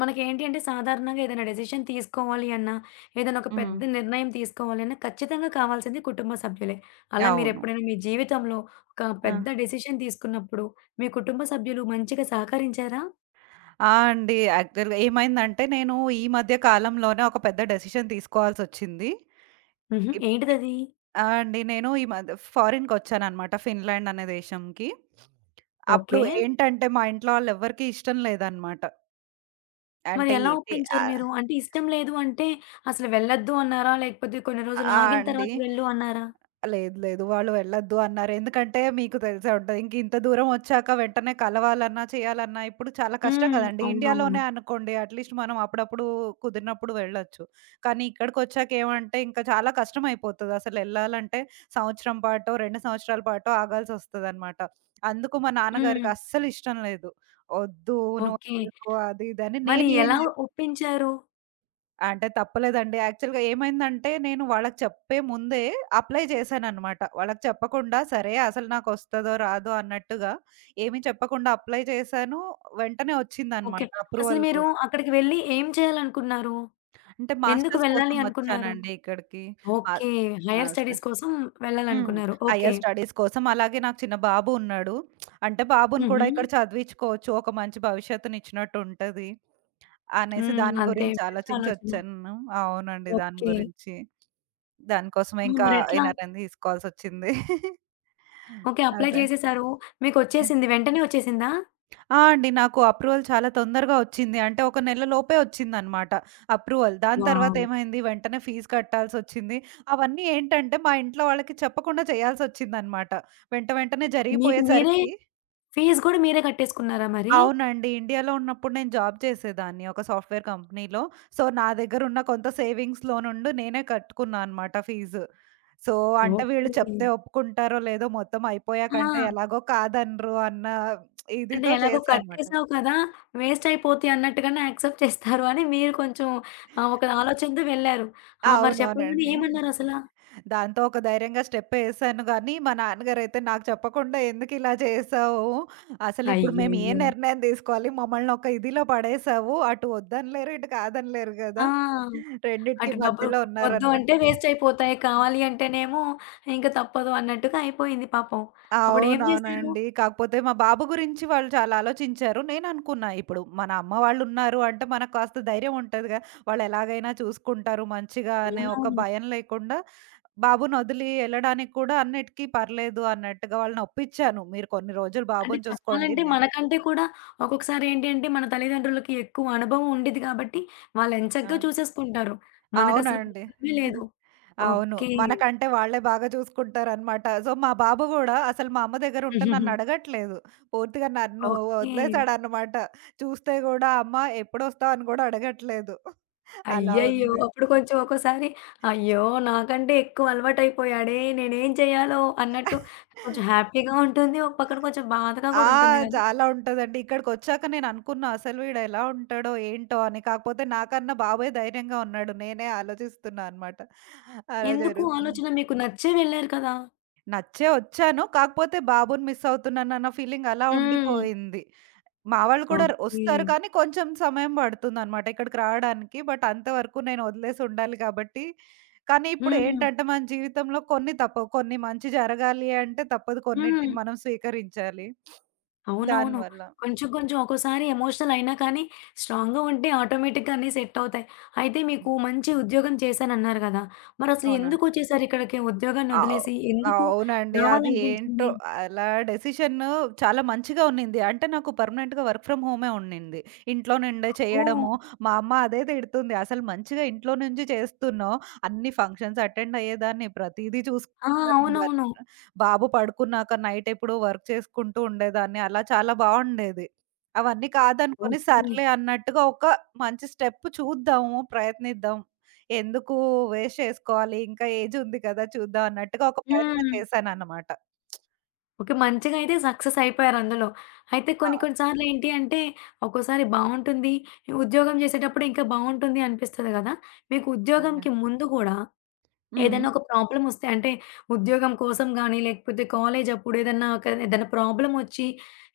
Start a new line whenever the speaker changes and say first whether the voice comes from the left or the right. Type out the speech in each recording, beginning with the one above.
left: మనకేంటి అంటే సాధారణంగా ఏదైనా డెసిషన్ తీసుకోవాలి అన్నా, ఏదైనా ఒక
right: హ్మ్.
left: పెద్ద నిర్ణయం తీసుకోవాలి అన్నా ఖచ్చితంగా కావాల్సింది కుటుంబ సభ్యులే. అలా
right: అవును.
left: మీరెప్పుడైనా మీ జీవితంలో ఒక
right: ఆ!
left: పెద్ద డెసిషన్ తీసుకున్నప్పుడు మీ కుటుంబ సభ్యులు మంచిగా సహకరించారా?
right: ఆ! అండి. యాక్చువల్‌గా ఏమైందంటే, నేను ఈ మధ్య కాలంలోనే ఒక పెద్ద డెసిషన్ తీసుకోవాల్సొచ్చింది.
left: హుహు.
right: ఇప్
left: ఏంటిదది?
right: ఆ! అండి. నేను ఈ మధ్య ఫారిన్‌కొచ్చాననమాట. ఫిన్లాండ్ అనే దేశంకి. అప్పుడు
left: ఓకే.
right: ఏంటంటే, మా ఇంట్లో వాళ్ళెవ్వరికీ ఇష్టం లేదనమాట.
left: మరి
right: అంటే
left: ఎలా
right: ఏంటి
left: ఒప్పించారు
right: ఆహ్,
left: మీరు? అంటే ఇష్టం లేదు అంటే అసలు వెళ్ళొద్దు అన్నారా? లేకపోతే కొన్ని రోజులు
right: ఆ!
left: ఆగిన
right: అండి.
left: తర్వాత వెళ్ళు అన్నారా?
right: లేదు. లేదు. వాళ్ళు వెళ్ళొద్దు అన్నారు. ఎందుకంటే మీకు తెలిసే ఉంటది. ఇంక ఇంత దూరం ఒచ్చాక వెంటనే కలవాలన్నా, చేయాలన్నా ఇప్పుడు చాలా కష్టం
left: హ్మ్.
right: గదండీ!
left: అవునవును.
right: ఇండియాలోనే అనుకోండి అట్‌లీస్ట్ మనం అప్పుడప్పుడు కుదిరినప్పుడు వెళ్ళొచ్చు. కానీ ఇక్కడికొచ్చాక ఏమంటే ఇంకా చాలా కష్టమైపోతది. అసలెళ్ళాలంటే సంవత్సరం పాటో, 2 సంవత్సరాల పాటో ఆగాల్సొస్తదనమాట. అందుకు మా
left: హ్మ్.
right: నాన్నగారికి అస్సలు ఇష్టం లేదు. "ఒద్దు నువ్వు
left: ఓకే.
right: ఎందుకు" అది, ఇది అని
left: మరి
right: నేనేం.
left: ఎలా ఒప్పించారు?
right: అంటే తప్పలేదండి. యాక్చువల్‌గా ఏమైందంటే, నేను వాళ్ళకి చెప్పే ముందే అప్లై చేశాననమాట. వాళ్ళకి చెప్పకుండా, సరే అసలు నాకొస్తదో, రాదో అన్నట్టుగా ఏమీ చెప్పకుండా అప్లై చేశాను. వెంటనే
left: ఓకే.
right: వచ్చిందనమాట
left: అసలు
right: అప్రూవల్
left: మీరు
right: కూడా.
left: అక్కడికి వెళ్లి ఏం చేయాలనుకున్నారు?
right: అంటే
left: ఎందుకు
right: మాస్టర్స్
left: వెళ్ళాలి
right: కోసం
left: అనుకున్నారు?
right: వచ్చానండి ఇక్కడికి. మా
left: ఓకే. హైర్ స్టడీస్
right: మాస్టర్
left: కోసం
right: హ్మ్.
left: వెళ్ళాలనుకున్నారు. ఓకే.
right: హైయర్ స్టడీస్ కోసం. అలాగే నాకు చిన్న బాబు ఉన్నాడు. అంటే బాబుని
left: హుహు.
right: కూడా ఇక్కడ చదివించుకోవచ్చు. ఒక మంచి భవిష్యత్తునిచ్చినట్టు ఉంటది. అనేసి
left: హ్మ్.
right: దాని
left: అంతే.
right: గురించి
left: మంచి ఆలోచన.
right: ఆలోచించొచ్చాను. అవునండి. దాని
left: ఓకే.
right: గురించి. దానికోసమే
left: ఆ!
right: ఇంకా
left: మరెట్లా?
right: ఎనర్‌ని తీసుకోవాల్సొచ్చింది.
left: ఓకే. అప్లై
right: అదే.
left: చేసేసారు. మీకొచ్చేసింది. వెంటనే వచ్చేసిందా?
right: ఆ! అండి. నాకు అప్రూవల్ చాలా తొందరగా ఒచ్చింది. అంటే ఒక నెల లోపే ఒచ్చిందనమాట అప్రూవల్. దాని తర్వాత
left: వావ్!
right: ఏమైంది వెంటనే ఫీజు కట్టాల్సొచ్చింది. అవన్నీ ఏంటంటే మా ఇంట్లో వాళ్ళకి చెప్పకుండా చేయాల్సొచ్చిందనమాట. వెంటనే
left: ఓకే. మీకు మీరే
right: జరిగిపోయేసరికి
left: ఫీజు గూడా మీరే కట్టేసుకున్నారా మరి?
right: అవునండి. ఇండియాలో ఉన్నప్పుడు నేను జాబ్ చేసేదాన్ని ఒక సాఫ్ట్‌వేర్ కంపెనీలో. సో, నా దగ్గరున్న కొంత సేవింగ్స్‌లో నుండి నేనే కట్టుకున్నా అనమాట ఫీజు. సో, అంటే వీళ్ళు
left: ఓకే.
right: చెప్తే ఒప్పుకుంటారో లేదో మొత్తం
left: ఆ!
right: అయిపోయాకంటే ఎలాగో కాదనరు అన్న
left: అంటే
right: ఇదితో
left: ఎలాగో
right: చేశా అనమాట.
left: కట్టేసావు కదా! వేస్ట్ అయిపోతాయి అన్నట్టుగానే యాక్సెప్ట్ చేస్తారు అని మీరు కొంచెం ఒక ఆలోచనతో వెళ్లారు. ఆ! మరి చెప్పంగానే
right: అవునవునండి.
left: ఏమన్నారసల?
right: దాంతో ఒక ధైర్యంగా స్టెప్పేసాను గానీ, మా నాన్నగారైతే నాకు చెప్పకుండా ఎందుకిలా చేశావు? అసలిప్పుడు మేము ఏ
left: అయ్యయ్యో!
right: నిర్ణయం తీసుకోవాలి? మమ్మల్ని ఒక ఇదిలో పడేశావు. అటు వద్దనలేరు, ఇటు కాదనలేరు
left: ఆ!
right: గదా! రెండిటికి
left: అటు డబ్బులు
right: మధ్యలో
left: వద్దు
right: ఉన్నారనమాట.
left: అంటే వేస్ట్ అయిపోతాయి. కావాలి అంటేనేమో ఇంక తప్పదు అన్నట్టుగా అయిపోయింది పాపం. అప్పుడేం జేశారు
right: అవునవునండి. కాకపోతే మా బాబు గురించి వాళ్ళు చాలా ఆలోచించారు. నేననుకున్నా ఇప్పుడు మన అమ్మ వాళ్ళున్నారు అంటే మనకు కాస్త ధైర్యం ఉంటదిగా. వాళ్ళెలాగైనా చూసుకుంటారు మంచిగా అనే ఒక
left: అవునవును.
right: భయం లేకుండా బాబునొదిలి ఎళ్ళడానికి కూడా అన్నిటికి పర్లేదు అన్నట్టుగా వాళ్ళనొప్పించాను. మీరు కొన్ని రోజులు
left: అంటే
right: బాబుని చూసుకోండి.
left: చెప్పాలంటే మనకంటే కూడా ఒక్కొక్కసారి ఏంటి అంటే మన తల్లిదండ్రులకి ఎక్కువ అనుభవం ఉండిద్ది కాబట్టి వాళ్ళెంచక్కా
right: అవును.
left: చూసేసుకుంటారు. మనకసలు
right: అవునండి.
left: ప్రాబ్లమే లేదు.
right: అవును.
left: ఓకే.
right: మనకంటే వాళ్ళే బాగా చూసుకుంటారనమాట. సో, మా బాబు గూడా అసలు మా అమ్మ దగ్గర ఉంటే నన్నడగట్లేదు. పూర్తిగా నన్ను
left: ఓకే.
right: వదిలేసాడనమాట. చూస్తే గూడా అమ్మ ఎప్పుడొస్తావు అని గూడా అడగట్లేదు. అలా
left: అయ్యయ్యో!
right: ఉంది.
left: అప్పుడు కొంచెం ఒక్కోసారి అయ్యో! నాకంటే ఎక్కువ అలవాటయిపోయాడే నేనేం చేయాలో అన్నట్టు కొంచెం హ్యాపీగా ఉంటుంది. ఒక పక్కన కొంచెం బాధగా
right: ఆ!
left: గూడా ఉంటుంది గదా!
right: చాలా ఉంటదండి. ఇక్కడికొచ్చాక నేననుకున్నా అసలు వీడు ఎలా ఉంటాడో, ఏంటో అని. కాకపోతే నాకన్నా బాబే ధైర్యంగా ఉన్నాడు. నేనే ఆలోచిస్తున్నా అనమాట. అలా
left: ఎందుకు
right: జరుగుతుంది.
left: ఆలోచన మీకు నచ్చే వెళ్లారు కదా!
right: నచ్చే ఒచ్చాను. కాకపోతే బాబుని మిస్ అవుతున్నానన్న ఫీలింగ్ అలా
left: హ్మ్.
right: ఉండిపోయింది. మా వాళ్ళు కూడా
left: ఓకే.
right: ఒస్తారు కానీ కొంచెం సమయం పడుతుందనమాట ఇక్కడికి రావడానికి. బట్ అంతవరకు నేను ఒదిలేసి ఉండాలి కాబట్టి. కానీ
left: హ్మ్.
right: ఇప్పుడేంటంటే మన జీవితంలో కొన్ని తప్పవు. కొన్ని మంచి జరగాలి అంటే తప్పదు
left: హ్మ్.
right: కొన్నిటిని మనం స్వీకరించాలి.
left: అవునవును.
right: దానివల్ల.
left: కొంచెం కొంచెం ఒక్కోసారి ఎమోషనల్ అయినా కానీ స్ట్రాంగ్‌గా ఉంటే ఆటోమేటిక్‌గా అన్నీ సెట్ అవుతాయి. అయితే మీకు మంచి ఉద్యోగం చేశానన్నారు కదా! మరసలు
right: అవునండి.
left: ఎందుకొచ్చేసారు ఇక్కడికి ఉద్యోగాన్ని
right: అవ్
left: వదిలేసి? ఎందుకు
right: అవునండి. అది ఏంటో
left: రావాలనిపించింది?
right: అలా డెసిషన్ చాలా మంచిగా ఉన్నింది. అంటే నాకు పర్మనెంట్‌గా వర్క్ ఫ్రమ్ హోమే ఉన్నింది. ఇంట్లో నుండే
left: ఓహ్!
right: చేయడము, మా అమ్మ అదే తిడుతుంది. "అసలు మంచిగా ఇంట్లో నుంచి చేస్తున్నావు. అన్ని ఫంక్షన్స్ అటెండ్ అయ్యేదాన్ని, ప్రతీదీ
left: ఆ!
right: చూసుకునేదాన్ని.
left: అవునవును.
right: బాబు పడుకున్నాక నైట్ ఎప్పుడూ వర్క్ చేసుకుంటూ ఉండేదాన్ని. అలా చాలా బావుండేది. అవన్నీ కాదనుకోని
left: ఓకే.
right: సర్లే అన్నట్టుగా ఒక మంచి స్టెప్ చూద్దాము, ప్రయత్నిద్దాం. ఎందుకు వేస్ట్ చేసుకోవాలి? ఇంకా ఏజ్ ఉంది కదా! చూద్దాం అన్నట్టుగా ఒక ప్రయత్నం
left: హ్మ్.
right: చేశానన్నమాట.
left: ఓకే. మంచిగా అయితే సక్సెస్ అయిపోయారు అందులో. అయితే కొన్ని కొన్ని సార్లు ఏంటి అంటే, ఒక్కోసారి బావుంటుంది. ఉద్యోగం చేసేటప్పుడు ఇంకా బావుంటుంది అనిపిస్తది గదా! మీకు ఉద్యోగంకి
right: అవునండి.
left: ముందు గూడా
right: హ్మ్.
left: ఏదైనా ఒక ప్రాబ్లమ్ వస్తే అంటే, ఉద్యోగం కోసం గానీ, లేకపోతే కాలేజ్ అప్పుడు ఏదన్నా ఒక ఏదైనా ప్రాబ్లమ్ వచ్చి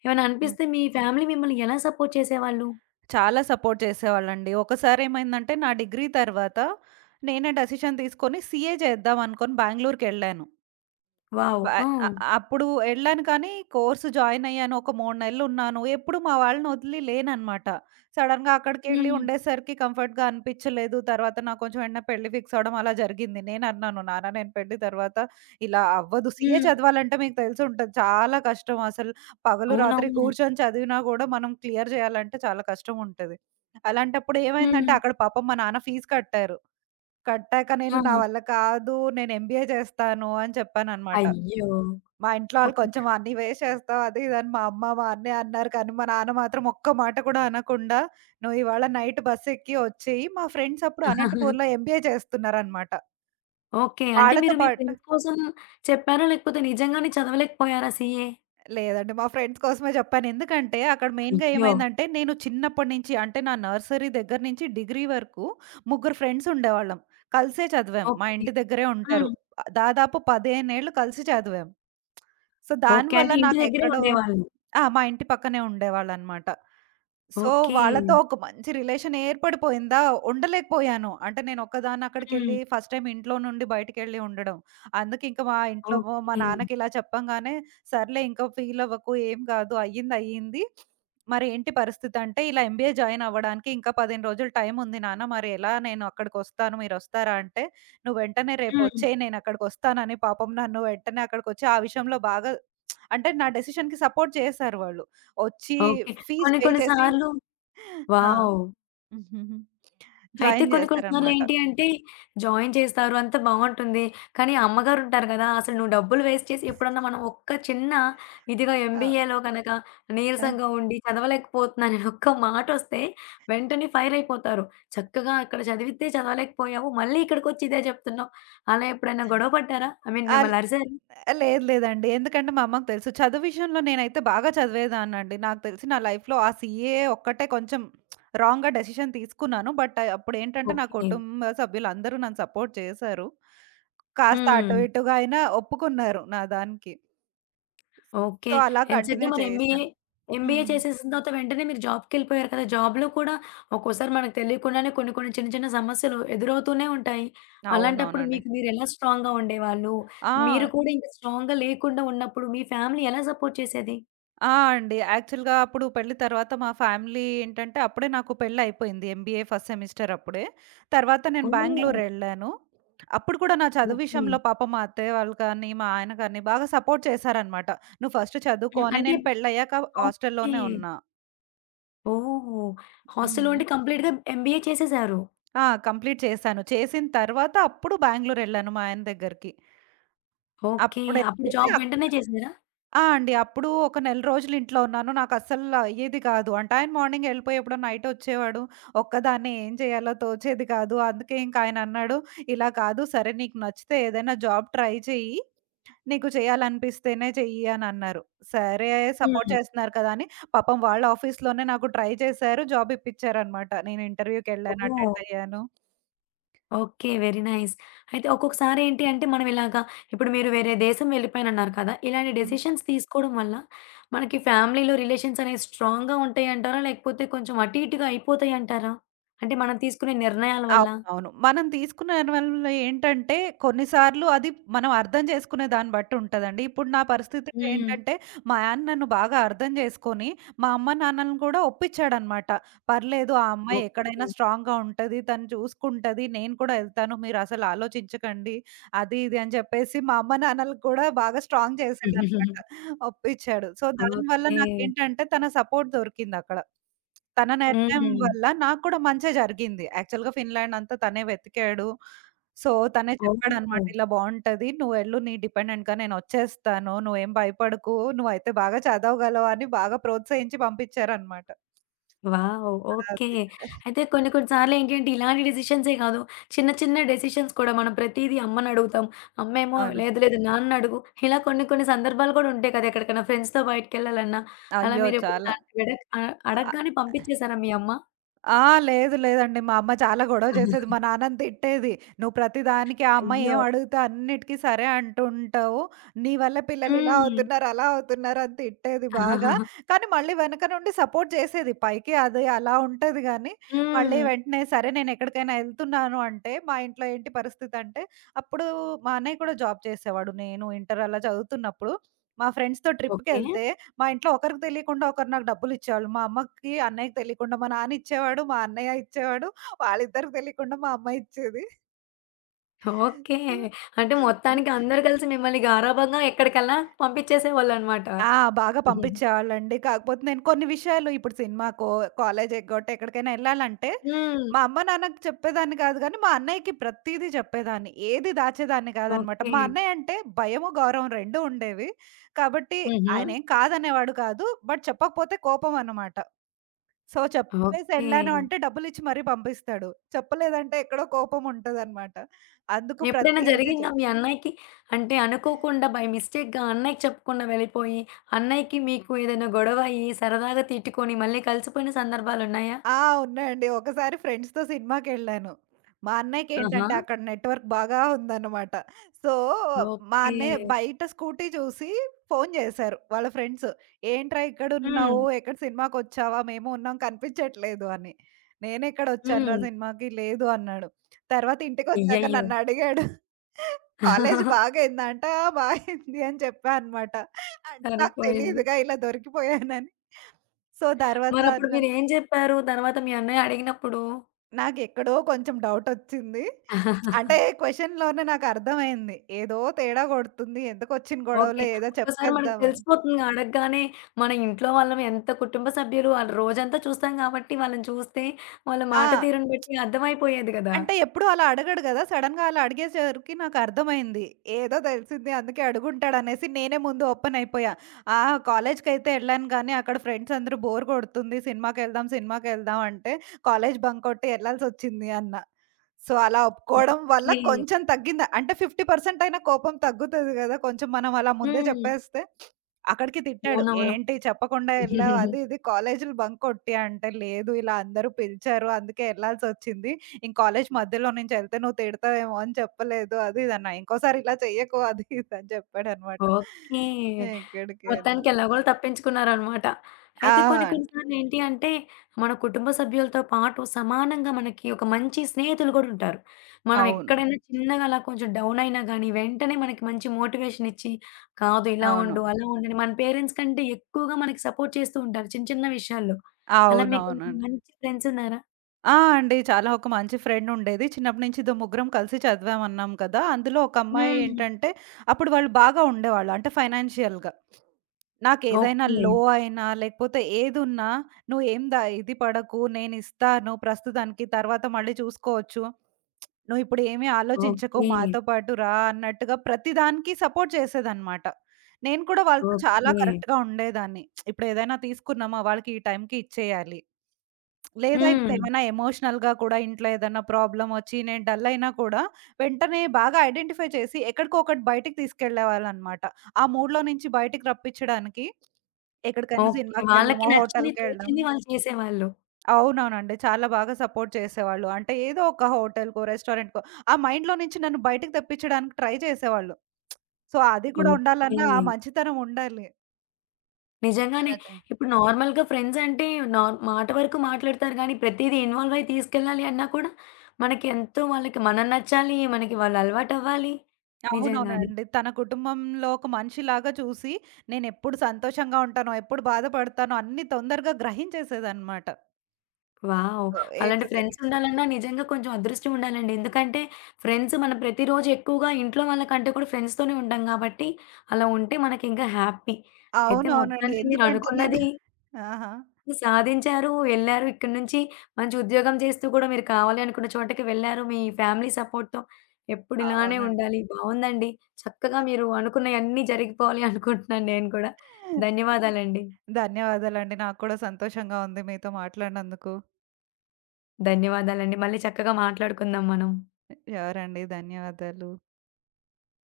left: ఏమైనా
right: హ్మ్.
left: అనిపిస్తే మీ ఫ్యామిలీ మిమ్మల్ని ఎలా సపోర్ట్ చేసేవాళ్ళు?
right: చాలా సపోర్ట్ చేసేవాళ్ళండి. ఒకసారేమైందంటే నా డిగ్రీ తర్వాత నేనే డెసిషన్ తీసుకొని సీఏ చేద్దాం అనుకోని బెంగుళూరుకెళ్ళాను.
left: వావ్!
right: బ అ
left: ఆ!
right: అప్పుడు ఎళ్ళాను కానీ, కోర్స్ జాయిన్ అయ్యాను. ఒక 3 నెలలున్నాను. ఎప్పుడు మా వాళ్ళని వదిలి లేననమాట. సడెన్‌గా అక్కడికెళ్ళి
left: హ్మ్.
right: ఉండేసరికి కంఫర్ట్‌గా అనిపిచ్చలేదు. తర్వాత నాకు కొంచెం వెంటనే పెళ్లి ఫిక్స్ అవ్వడం అలా జరిగింది. నేనన్నాను, "నాన్న నేను పెళ్లి తర్వాత ఇలా అవ్వదు. సీఏ
left: హ్మ్.
right: చదవాలంటే మీకు తెలిసుంటది చాలా కష్టం అసలు. పగలు రాత్రి
left: అవునవును.
right: కూర్చొని చదివినా గూడా మనం క్లియర్ చేయాలంటే చాలా కష్టం ఉంటది." అలాంటప్పుడు
left: హ్మ్.
right: ఏమైందంటే అక్కడ పాపం మా నాన్న ఫీస్ కట్టారు. కట్టాక
left: ఆ!
right: నేను, "నా వల్ల కాదు. నేను ఎంబీఏ చేస్తాను" అని చెప్పాననమాట.
left: అయ్యో!
right: మా ఇంట్లో వాళ్ళు
left: ఓకే.
right: కొంచెం అన్నీ వేసేస్తావు అది ఇది అని మా అమ్మ, మా అన్నయ్య అన్నారు. కానీ మా నాన్న మాత్రం ఒక్క మాట కూడా అనకుండా, "నువ్వు ఇవాళ నైట్ బస్ ఎక్కి వచ్చెయి." మా ఫ్రెండ్స్ అప్పుడు అనంతపూర్‌లో ఎంబీఏ చేస్తున్నారనమాట.
left: ఓకే. అంటే
right: వాళ్ళతో
left: మీరు మీ
right: పాటు
left: ఫ్రెండ్స్ కోసం చెప్పారా? లేకపోతే నిజంగానే చదవలేకపోయారా సీఏ?
right: లేదండి. మా ఫ్రెండ్స్ కోసమే చెప్పాను. ఎందుకంటే అక్కడ మెయిన్‌గా
left: అయ్యో!
right: ఏమైందంటే నేను చిన్నప్పటి నుంచి అంటే నా నర్సరీ దగ్గర నుంచి డిగ్రీ వరకు ముగ్గురు ఫ్రెండ్స్ ఉండేవాళ్ళం. కలిసే చదివాం. మా
left: ఓకే.
right: ఇంటి దగ్గరే ఉంటారు.
left: హ్మ్.
right: దాదాపు 15 ఏళ్ళు కలిసి చదివాం. So
left: okay.
right: దానివల్ల
left: అంటే ఇంటి
right: నాకు
left: దగ్గరే
right: ఎక్కడో
left: ఉండేవాళ్ళు.
right: ఆ! మా ఇంటి పక్కనే ఉండేవాళ్ళనమాట. So,
left: okay.
right: వాళ్ళతో ఒక మంచి రిలేషన్ ఏర్పడిపోయిందా, ఉండలేకపోయాను. అంటే నేనొక్కదాన్ని
left: హ్మ్.
right: అక్కడికెళ్ళి ఫస్ట్ టైమ్ ఇంట్లో నుండి బయటికెళ్ళి ఉండడం. అందుకే ఇంక మా ఇంట్లో మా
left: ఓకే.
right: నాన్నకి ఇలా చెప్పంగానే, "సర్లే ఇంక ఫీల్ అవ్వకు, ఏం కాదు అయ్యింది అయ్యింది. మరి ఏంటి పరిస్థితి" అంటే, "ఇలా ఎంబీఏ జాయిన్ అవ్వడానికి ఇంకా 15 రోజులు టైం ఉంది నాన్న. మరి ఎలా నేను అక్కడికొస్తాను, మీరొస్తారా?" అంటే, "నువ్వు వెంటనే
left: హ్మ్.
right: రేపొచ్చేయి నేనక్కడికొస్తానని" పాపం నన్ను వెంటనే అక్కడికొచ్చి ఆ విషయంలో బాగా అంటే నా డెసిషన్‌కి సపోర్ట్ చేసారు వాళ్ళు. వచ్చి
left: ఓకే.
right: ఫీజ్
left: కొన్ని
right: పే
left: కొన్ని
right: చేసి
left: సార్లు
right: ఆ!
left: వావ్! అయితే
right: జాయిన్
left: కొన్ని కొన్ని
right: చేశారనమాట.
left: సార్లేంటి అంటే, జాయిన్ చేస్తారు. అంతా బావుంటుంది. కానీ అమ్మగారుంటారు గదా! అసలు నువ్వు డబ్బులు వేస్ట్ చేసి ఎప్పుడన్నా మనం ఒక్క చిన్న ఇదిగా
right: ఆ!
left: ఎంబీఏలో గనక
right: ఆహ్,
left: నీరసంగా ఉండి చదవలేకపోతున్నానని ఒక్క మాటొస్తే వెంటనే ఫైర్ అయిపోతారు. చక్కగా అక్కడ చదివితే చదవలేకపోయావు. మళ్ళీ ఇక్కడికొచ్చి ఇదే జెప్తున్నావు. అలా ఎప్పుడైనా గొడవ పడ్డారా? ఐ మీన్
right: ఆల్
left: మిమ్మల్ని అరిసారా?
right: లేదు లేదండి. ఎందుకంటే మా అమ్మకి తెలుసు. చదువు విషయంలో నేనైతే బాగా చదివేదాన్నండి. నాకు తెలిసి నా లైఫ్‌లో ఆ సీఏ ఒక్కటే కొంచెం రాంగ్‌గా డెసిషన్ తీసుకున్నాను. బట్ అప్పుడేంటంటే నా
left: ఓకే.
right: కుటుంబ సభ్యులందరూ నన్ను సపోర్ట్ చేశారు. కాస్త అటు
left: హ్మ్.
right: ఇటుగా అయినా ఒప్పుకున్నారు నా దానికి.
left: ఓకే.
right: సో, అలా
left: ఎంచక్కా
right: కంటిన్యూ
left: మరి ఎంబీఏ,
right: చేశాను.
left: ఎంబీఏ
right: హ్మ్.
left: చేసేసిన తర్వాత వెంటనే మీరు జాబ్‌కెళ్ళిపోయారు కదా! జాబ్‌లో కూడా ఒక్కోసారి మనకు తెలియకుండానే కొన్ని కొన్ని చిన్న చిన్న సమస్యలు ఎదురవుతూనే ఉంటాయి. అలాంటప్పుడు
right: అవునవునండి.
left: మీకు మీరు ఎలా స్ట్రాంగ్‌గా ఉండేవాళ్ళు?
right: ఆ!
left: మీరు కూడా ఇంక స్ట్రాంగ్‌గా లేకుండా ఉన్నప్పుడు మీ ఫ్యామిలీ ఎలా సపోర్ట్ చేసేది?
right: ఆ! అండి. యాక్చువల్‌గా అప్పుడు పెళ్లి తర్వాత మా ఫ్యామిలీ ఏంటంటే అప్పుడే నాకు పెళ్లయిపోయింది. ఎంబీఏ ఫస్ట్ సెమిస్టర్ అప్పుడే. తర్వాత నేను
left: ఓహ్!
right: బెంగుళూరు ఎళ్ళాను. అప్పుడు కూడా నా చదువు
left: ఓకే.
right: విషయంలో పాపం మా అత్తయ్య వాళ్ళు కానీ, మా ఆయన కానీ బాగా సపోర్ట్ చేశారనమాట. "నువ్వు ఫస్ట్ చదువుకో"
left: హ్మ్.
right: అని
left: అంటే
right: నేను పెళ్లయ్యాక
left: ఓకే.
right: హాస్టల్‌లోనే ఉన్నా.
left: ఓహ్! హాస్టల్‌లో
right: హ్మ్.
left: ఉండి కంప్లీట్‌గా ఎంబీఏ చేసేసారు.
right: ఆ! కంప్లీట్ చేశాను. చేసిన తర్వాత అప్పుడు బెంగుళూరు ఎళ్ళాను మా ఆయన దగ్గరికి.
left: ఓకే.
right: అప్పుడే
left: అప్పుడు జాబ్ వెంటనే చేసారా?
right: ఆ! అండి. అప్పుడు ఒక నెల రోజులు ఇంట్లో ఉన్నాను. నాకస్సలు అయ్యేది కాదు. అంటే ఆయన మార్నింగ్ ఎళ్ళిపోయి ఎప్పుడో నైట్ వచ్చేవాడు. ఒక్కదాన్నే ఏం చేయాలో తోచేది కాదు. అందుకే ఇంక ఆయనన్నాడు, "ఇలా కాదు సరే నీకు నచ్చితే ఏదైనా జాబ్ ట్రై చెయ్యి. నీకు చేయాలనిపిస్తేనే చెయ్యి" అనన్నారు. సరే సపోర్ట్
left: హ్మ్.
right: చేస్తున్నారు కదా! అని పాపం వాళ్ళ ఆఫీస్‌లోనే నాకు ట్రై చేశారు. జాబ్ ఇప్పిచ్చారనమాట. నేను ఇంటర్వ్యూకెళ్ళాను,
left: ఓహ్!
right: అటెండ్ అయ్యాను.
left: ఓకే. Very nice. అయితే ఒక్కొక్కసారి ఏంటి అంటే మనం ఇలాగా ఇప్పుడు మీరు వేరే దేశం వెళ్ళిపోయానన్నారు కదా! ఇలాంటి డెసిషన్స్ తీసుకోవడం వల్ల మనకి ఫ్యామిలీలో రిలేషన్స్ అనేవి స్ట్రాంగ్‌గా ఉంటాయంటారా? లేకపోతే కొంచెం అటు ఇటుగా అయిపోతాయంటారా? అంటే మనం తీసుకునే నిర్ణయాల వల్ల?
right: అవునవును. మనం తీసుకున్న నిర్ణయంలో ఏంటంటే, కొన్నిసార్లు అది మనం అర్థం చేసుకునే దాన్ని బట్టి ఉంటదండి. ఇప్పుడు నా పరిస్థితిలో
left: హ్మ్.
right: ఏంటంటే, మా ఆయన నన్ను బాగా అర్థం చేసుకొని, మా అమ్మ, నాన్నలను కూడా ఒప్పించాడనమాట. "పర్లేదు ఆ అమ్మాయి
left: ఓకే.
right: ఎక్కడైనా స్ట్రాంగ్‌గా ఉంటది. తను చూసుకుంటది. నేను కూడా ఎళ్తాను. మీరసలు ఆలోచించకండి" అది ఇది అని చెప్పేసి మా అమ్మ, నాన్నలకి కూడా బాగా స్ట్రాంగ్ చేసాడనమాట. ఒప్పించాడు. సో, దానివల్ల
left: ఓకే.
right: నాకేంటంటే తన సపోర్ట్ దొరికిందక్కడ. తన నిర్ణయం
left: హ్మ్.
right: వల్ల నాకు కూడా మంచే జరిగింది. యాక్చువల్‌గా ఫిన్లాండ్ అంతా తనే వెతికాడు. సో, తనే చెప్పాడనమాట.
left: ఓహ్!
right: "ఇలా బావుంటది. నువ్వెళ్ళు నీ డిపెండెంట్‌గా నేనొచ్చేస్తాను. నువ్వేం భయపడకు. నువ్వైతే బాగా చదవగలవు" అని బాగా ప్రోత్సహించి పంపించారనమాట.
left: వావ్! ఓకే.
right: అది.
left: అయితే కొన్ని కొన్ని సార్లేంటంటే ఇలాంటి డెసిషన్సే కాదు. చిన్న చిన్న డెసిషన్స్ కూడా మనం ప్రతీదీ అమ్మనడుగుతాం. అమ్మేమో
right: అవును.
left: లేదు లేదు నాన్నడుగు. ఇలా కొన్ని కొన్ని సందర్భాలు కూడా ఉంటాయి కదా! ఎక్కడికైనా ఫ్రెండ్స్‌తో బయటికెళ్ళాలన్నా. అలా
right: అయ్యో!
left: మీరెప్పుడైనా
right: చాలా.
left: వెడ అడగగానే పంపించేసారా మీ అమ్మ?
right: ఆ! లేదు లేదండి. మా అమ్మ చాలా గొడవ చేసేది. మా నాన్నని తిట్టేది. "నువ్వు ప్రతిదానికి ఆ అమ్మాయి
left: అయ్యో!
right: ఏం అడుగుతే అన్నిటికి సరే అంటూ ఉంటావు. నీ వల్ల పిల్లలు ఇలా
left: హ్మ్.
right: అవుతున్నారు, అలా అవుతున్నారు" అని తిట్టేది బాగా. కానీ మళ్ళీ వెనక నుండి సపోర్ట్ చేసేది. పైకి అది అలా ఉంటది గానీ, మళ్ళీ
left: హ్మ్.
right: వెంటనే సరే నేనెక్కడికైనా ఎళ్తున్నాను అంటే, మా ఇంట్లో ఏంటి పరిస్థితి అంటే, అప్పుడు మా అన్నయ్య కూడా జాబ్ చేసేవాడు. నేను ఇంటర్ అలా చదువుతున్నప్పుడు, మా ఫ్రెండ్స్‌తో
left: ఓకే.
right: ట్రిప్‌కెళ్తే మా ఇంట్లో ఒకరికి తెలియకుండా ఒకరు నాకు డబ్బులిచ్చేవాళ్ళు. మా అమ్మకి, అన్నయ్యకి తెలియకుండా మా నాన్న ఇచ్చేవాడు, మా అన్నయ్య ఇచ్చేవాడు. వాళ్ళిద్దరికి తెలియకుండా మా అమ్మ ఇచ్చేది.
left: ఓకే. అంటే
right: సో
left: మొత్తానికి అందరూ కలిసి మిమ్మల్ని గారాబంగా ఎక్కడికల్లా పంపించేసేవాళ్ళనమాట.
right: ఆ! బాగా పంపించేవాళ్ళండి. కాకపోతే నేను కొన్ని విషయాలు ఇప్పుడు సినిమాకో, కాలేజ్ ఎగ్గొట్టో ఎక్కడికైనా ఎళ్ళాలంటే
left: హ్మ్.
right: మా అమ్మ, నాన్నకి చెప్పేదాన్ని కాదు గానీ, మా అన్నయ్యకి ప్రతీదీ చెప్పేదాన్ని. ఏది దాచేదాన్ని కాదనమాట.
left: ఓకే.
right: మా అన్నయ్య అంటే భయము, గౌరవం రెండూ ఉండేవి. కాబట్టి
left: హుహు.
right: ఆయనేం కాదనేవాడు కాదు. బట్ చెప్పకపోతే కోపమనమాట. సో, చెప్పేసి
left: ఓకే.
right: ఎళ్ళాను అంటే డబ్బులిచ్చి మరీ పంపిస్తాడు. చెప్పలేదంటే ఎక్కడో కోపం ఉంటదనమాట. అందుకు
left: ఎప్పుడైనా
right: ప్రతి ఇది
left: జరిగిందా
right: చెప్
left: మీ అన్నయ్యకి? అంటే అనుకోకుండా బై మిస్టేక్‌గా అన్నయ్యకి చెప్పకుండా వెళ్ళిపోయి, అన్నయ్యకి మీకు ఏదైనా గొడవ అయ్యి, సరదాగా తిట్టుకొని మళ్ళీ కలిసిపోయిన సందర్భాలున్నాయా?
right: ఆ! ఉన్నాయండి. ఒకసారి ఫ్రెండ్స్‌తో సినిమాకెళ్ళాను. మా
left: ఆహా!
right: అన్నయ్యకేంటంటే అక్కడ నెట్‌వర్క్ బాగా ఉందన్నమాట. సో, మా
left: ఓకే.
right: అన్నయ్య బయట స్కూటీ చూసి ఫోను చేశారు వాళ్ళ ఫ్రెండ్స్. "ఏంట్రా
left: హ్మ్.
right: ఇక్కడున్నావు? ఎక్కడ సినిమాకొచ్చావా? మేము ఉన్నాం కనిపించట్లేదు" అని. "నేనెక్కడొచ్చానురా
left: హ్మ్.
right: సినిమాకి, లేదు" అన్నాడు. తర్వాత ఇంటికొచ్చాక
left: అయ్యయ్యో!
right: నన్నడిగాడు. "కాలేజు బాగయిందంట?" "ఆ! బాగయింది" అని చెప్పా అనమాట. అంటే నాకు
left: సరిపోయింది.
right: తెలీదుగా ఇలా దొరికిపోయానని. సో, తర్వాత
left: మరప్పుడు
right: అన్నాను
left: మీరేం జెప్పారు తర్వాత మీ అన్నయ్య అడిగినప్పుడు?
right: నాకెక్కడో కొంచెం డౌటొచ్చింది. అంటే క్వెషన్‌లోనే నాకర్థమైంది. ఏదో తేడా కొడుతుంది. ఎందుకొచ్చిన
left: ఓకే.
right: గొడవలో ఏదో
left: ఒక్కోసారి మనకు
right: చెప్పేద్దామని.
left: తెలిసిపోతుంది అడగగానే, మన ఇంట్లో వాళ్ళం ఎంత కుటుంబ సభ్యులు ఆళ్ళు రోజంతా చూస్తాం కాబట్టి, వాళ్ళని చూస్తే వాళ్ళ మాట
right: ఆ!
left: తీరును బట్టి అర్థమైపోయేది గదా!
right: అంటే ఎప్పుడూ అలా అడగడు గదా! సడెన్‌గా అలా అడిగేసరికి నాకర్థమైంది. ఏదో తెలిసింది అందుకే అడుగుంటాడనేసి నేనే ముందు ఓపెన్ అయిపోయా. ఆ! కాలేజ్‌కైతే ఎళ్ళాను గానీ అక్కడ ఫ్రెండ్స్ అందరూ బోర్ కొడుతుంది. సినిమాకెళ్దాం, సినిమాకెళ్దాం అంటే కాలేజ్ బంక్ కొట్టి ఎళ్ళాల్సొచ్చింది అన్న. సో, అలా ఒప్పుకోవడం వల్ల
left: ఓకే.
right: కొంచెం తగ్గింద అంటే 50% అయినా కోపం తగ్గుతది గదా! కొంచెం మనం అలా ముందే
left: హ్మ్.
right: చెప్పేస్తే. అక్కడికి తిట్టాడు.
left: అవునవును.
right: "ఏంటి చెప్పకుండా ఎళ్ళావు అది ఇది కాలేజీలు బంక్ కొట్టి" అంటే, "లేదు ఇలా అందరూ పిలిచారు అందుకే ఎళ్ళాల్సొచ్చింది. ఇంక కాలేజీ మధ్యలో నుంచి ఎళ్తే నువ్వు తిడతావేమో అని చెప్పలేదు" అది ఇది అన్నా. "ఇంకోసారి ఇలా చెయ్యకు" అది ఇది అని చెప్పాడనమాట.
left: ఓకే.
right: ఎక్కడికెళ్ళినా
left: మొత్తానికి ఎలాగోలా తప్పించుకున్నారనమాట.
right: ఆ!
left: అయితే కొన్ని కొన్ని సార్లేంటి అంటే, మన కుటుంబ సభ్యులతో పాటు సమానంగా మనకి ఒక మంచి స్నేహితులు కూడా ఉంటారు. మనం
right: అవును.
left: ఎక్కడైనా చిన్నగా అలా కొంచెం డౌన్ అయినా గానీ, వెంటనే మనకి మంచి మోటివేషన్ ఇచ్చి, కాదు ఇలా
right: అవును.
left: ఉండు, అలా ఉండని మన పేరెంట్స్ కంటే ఎక్కువగా మనకి సపోర్ట్ చేస్తూ ఉంటారు చిన్న చిన్న విషయాల్లో. అలా మీకు ఎవరైనా
right: అవునవునండి.
left: మంచి ఫ్రెండ్స్ ఉన్నారా?
right: ఆ! అండి. చాలా ఒక మంచి ఫ్రెండ్ ఉండేది. చిన్నప్పటి నుంచి ఇద్దరం ముగ్గురం కలిసి చదివామన్నాం కదా! అందులో ఒక అమ్మాయి
left: హ్మ్.
right: ఏంటంటే అప్పుడు వాళ్ళు బాగా ఉండేవాళ్ళు. అంటే ఫైనాన్షియల్‌గా. నాకేదైనా
left: ఓకే.
right: లో అయినా, లేకపోతే ఏదున్నా "నువ్వేం ఇది పడకు, నేనిస్తాను ప్రస్తుతానికి. తర్వాత మళ్ళీ చూసుకోవచ్చు. నువ్విప్పుడు ఏమీ ఆలోచించకు.
left: ఓకే.
right: మాతో పాటు రా" అన్నట్టుగా ప్రతి దానికి సపోర్ట్ చేసేదన్నమాట. నేను కూడా వాళ్ళతో చాలా
left: ఓకే.
right: కరెక్ట్‌గా ఉండేదాన్ని. ఇప్పుడేదైనా తీసుకున్నామా వాళ్ళకి ఈ టైంకి ఇచ్చేయాలి. లేదా
left: హ్మ్.
right: ఇప్పుడేమైనా ఎమోషనల్‌గా కూడా ఇంట్లో ఏదన్నా ప్రాబ్లమ్ ఒచ్చి నేను డల్ అయినా కూడా వెంటనే బాగా ఐడెంటిఫై చేసి ఎక్కడికొకటి బయటికి తీసుకెళ్ళేవాళ్ళనమాట. ఆ మూడ్‌లో నుంచి బయటికి రప్పించడానికి ఎక్కడికైనా
left: ఓకే. వాళ్ళకి
right: సినిమాకెళ్ళడమో,
left: నచ్చింది,
right: హోటల్‌కెళ్ళడం.
left: తోచింది వాళ్ళు చేసేవాళ్ళు.
right: అవునవునండి. చాలా బాగా సపోర్ట్ చేసేవాళ్ళు. అంటే ఏదో ఒక హోటల్‌కో, రెస్టారెంట్‌కో ఆ మైండ్‌లో నుంచి నన్ను బయటికి తెప్పించడానికి ట్రై చేసేవాళ్ళు. సో, అది కూడా
left: ఓకే.
right: ఉండాలన్నా ఆ మంచితనం ఉండాలి.
left: నిజంగానే. ఇప్పుడు నార్మల్‌గా ఫ్రెండ్స్ అంటే మాట వరకు మాట్లాడతారు గానీ, ప్రతీదీ ఇన్వాల్వ్ అయ్యి తీసుకెళ్ళాలి అన్నా కూడా, మనకి ఎంతో వాళ్ళకి మనం నచ్చాలి, మనకి వాళ్ళు అలవాటవ్వాలి. నిజంగానే.
right: అవునవునండి. తన కుటుంబంలో ఒక మనిషిలాగా చూసి, నేనెప్పుడు సంతోషంగా ఉంటానో, ఎప్పుడు బాధపడతానో అన్నీ తొందరగా గ్రహించేసేదనమాట.
left: వావ్!
right: సో,
left: అలాంటి
right: ఏదో జరిగి
left: ఫ్రెండ్స్ ఉండాలన్నా నిజంగా కొంచెం అదృష్టం ఉండాలండి. ఎందుకంటే ఫ్రెండ్స్ మనం ప్రతిరోజు ఎక్కువగా ఇంట్లో వాళ్ళకంటే కూడా ఫ్రెండ్స్‌తోనే ఉంటాం గాబట్టి, అలా ఉంటే మనకింకా హ్యాపీ. అయితే
right: అవునవునండి.
left: మొత్తానికి మీరు
right: ఎందుకంటే నేను
left: అనుకున్నది
right: ఆహా!
left: సాధించారు. వెళ్లారు. ఇక్కడి నుంచి మంచి ఉద్యోగం చేస్తూ కూడా మీరు కావాలి అనుకున్న చోటకి వెళ్లారు. మీ ఫ్యామిలీ సపోర్ట్‌తో ఎప్పుడు ఇలానే
right: అవునండి.
left: ఉండాలి. బావుందండి. చక్కగా మీరు అనుకున్నయన్నీ జరిగిపోవాలి అనుకుంటున్నాను నేను కూడా. ధన్యవాదాలండి.
right: ధన్యవాదాలండి. నాకు కూడా సంతోషంగా ఉంది మీతో మాట్లాడినందుకు.
left: ధన్యవాదాలండి. మళ్ళీ చక్కగా మాట్లాడుకుందాం మనం.
right: ఎవరండి ధన్యవాదాలు.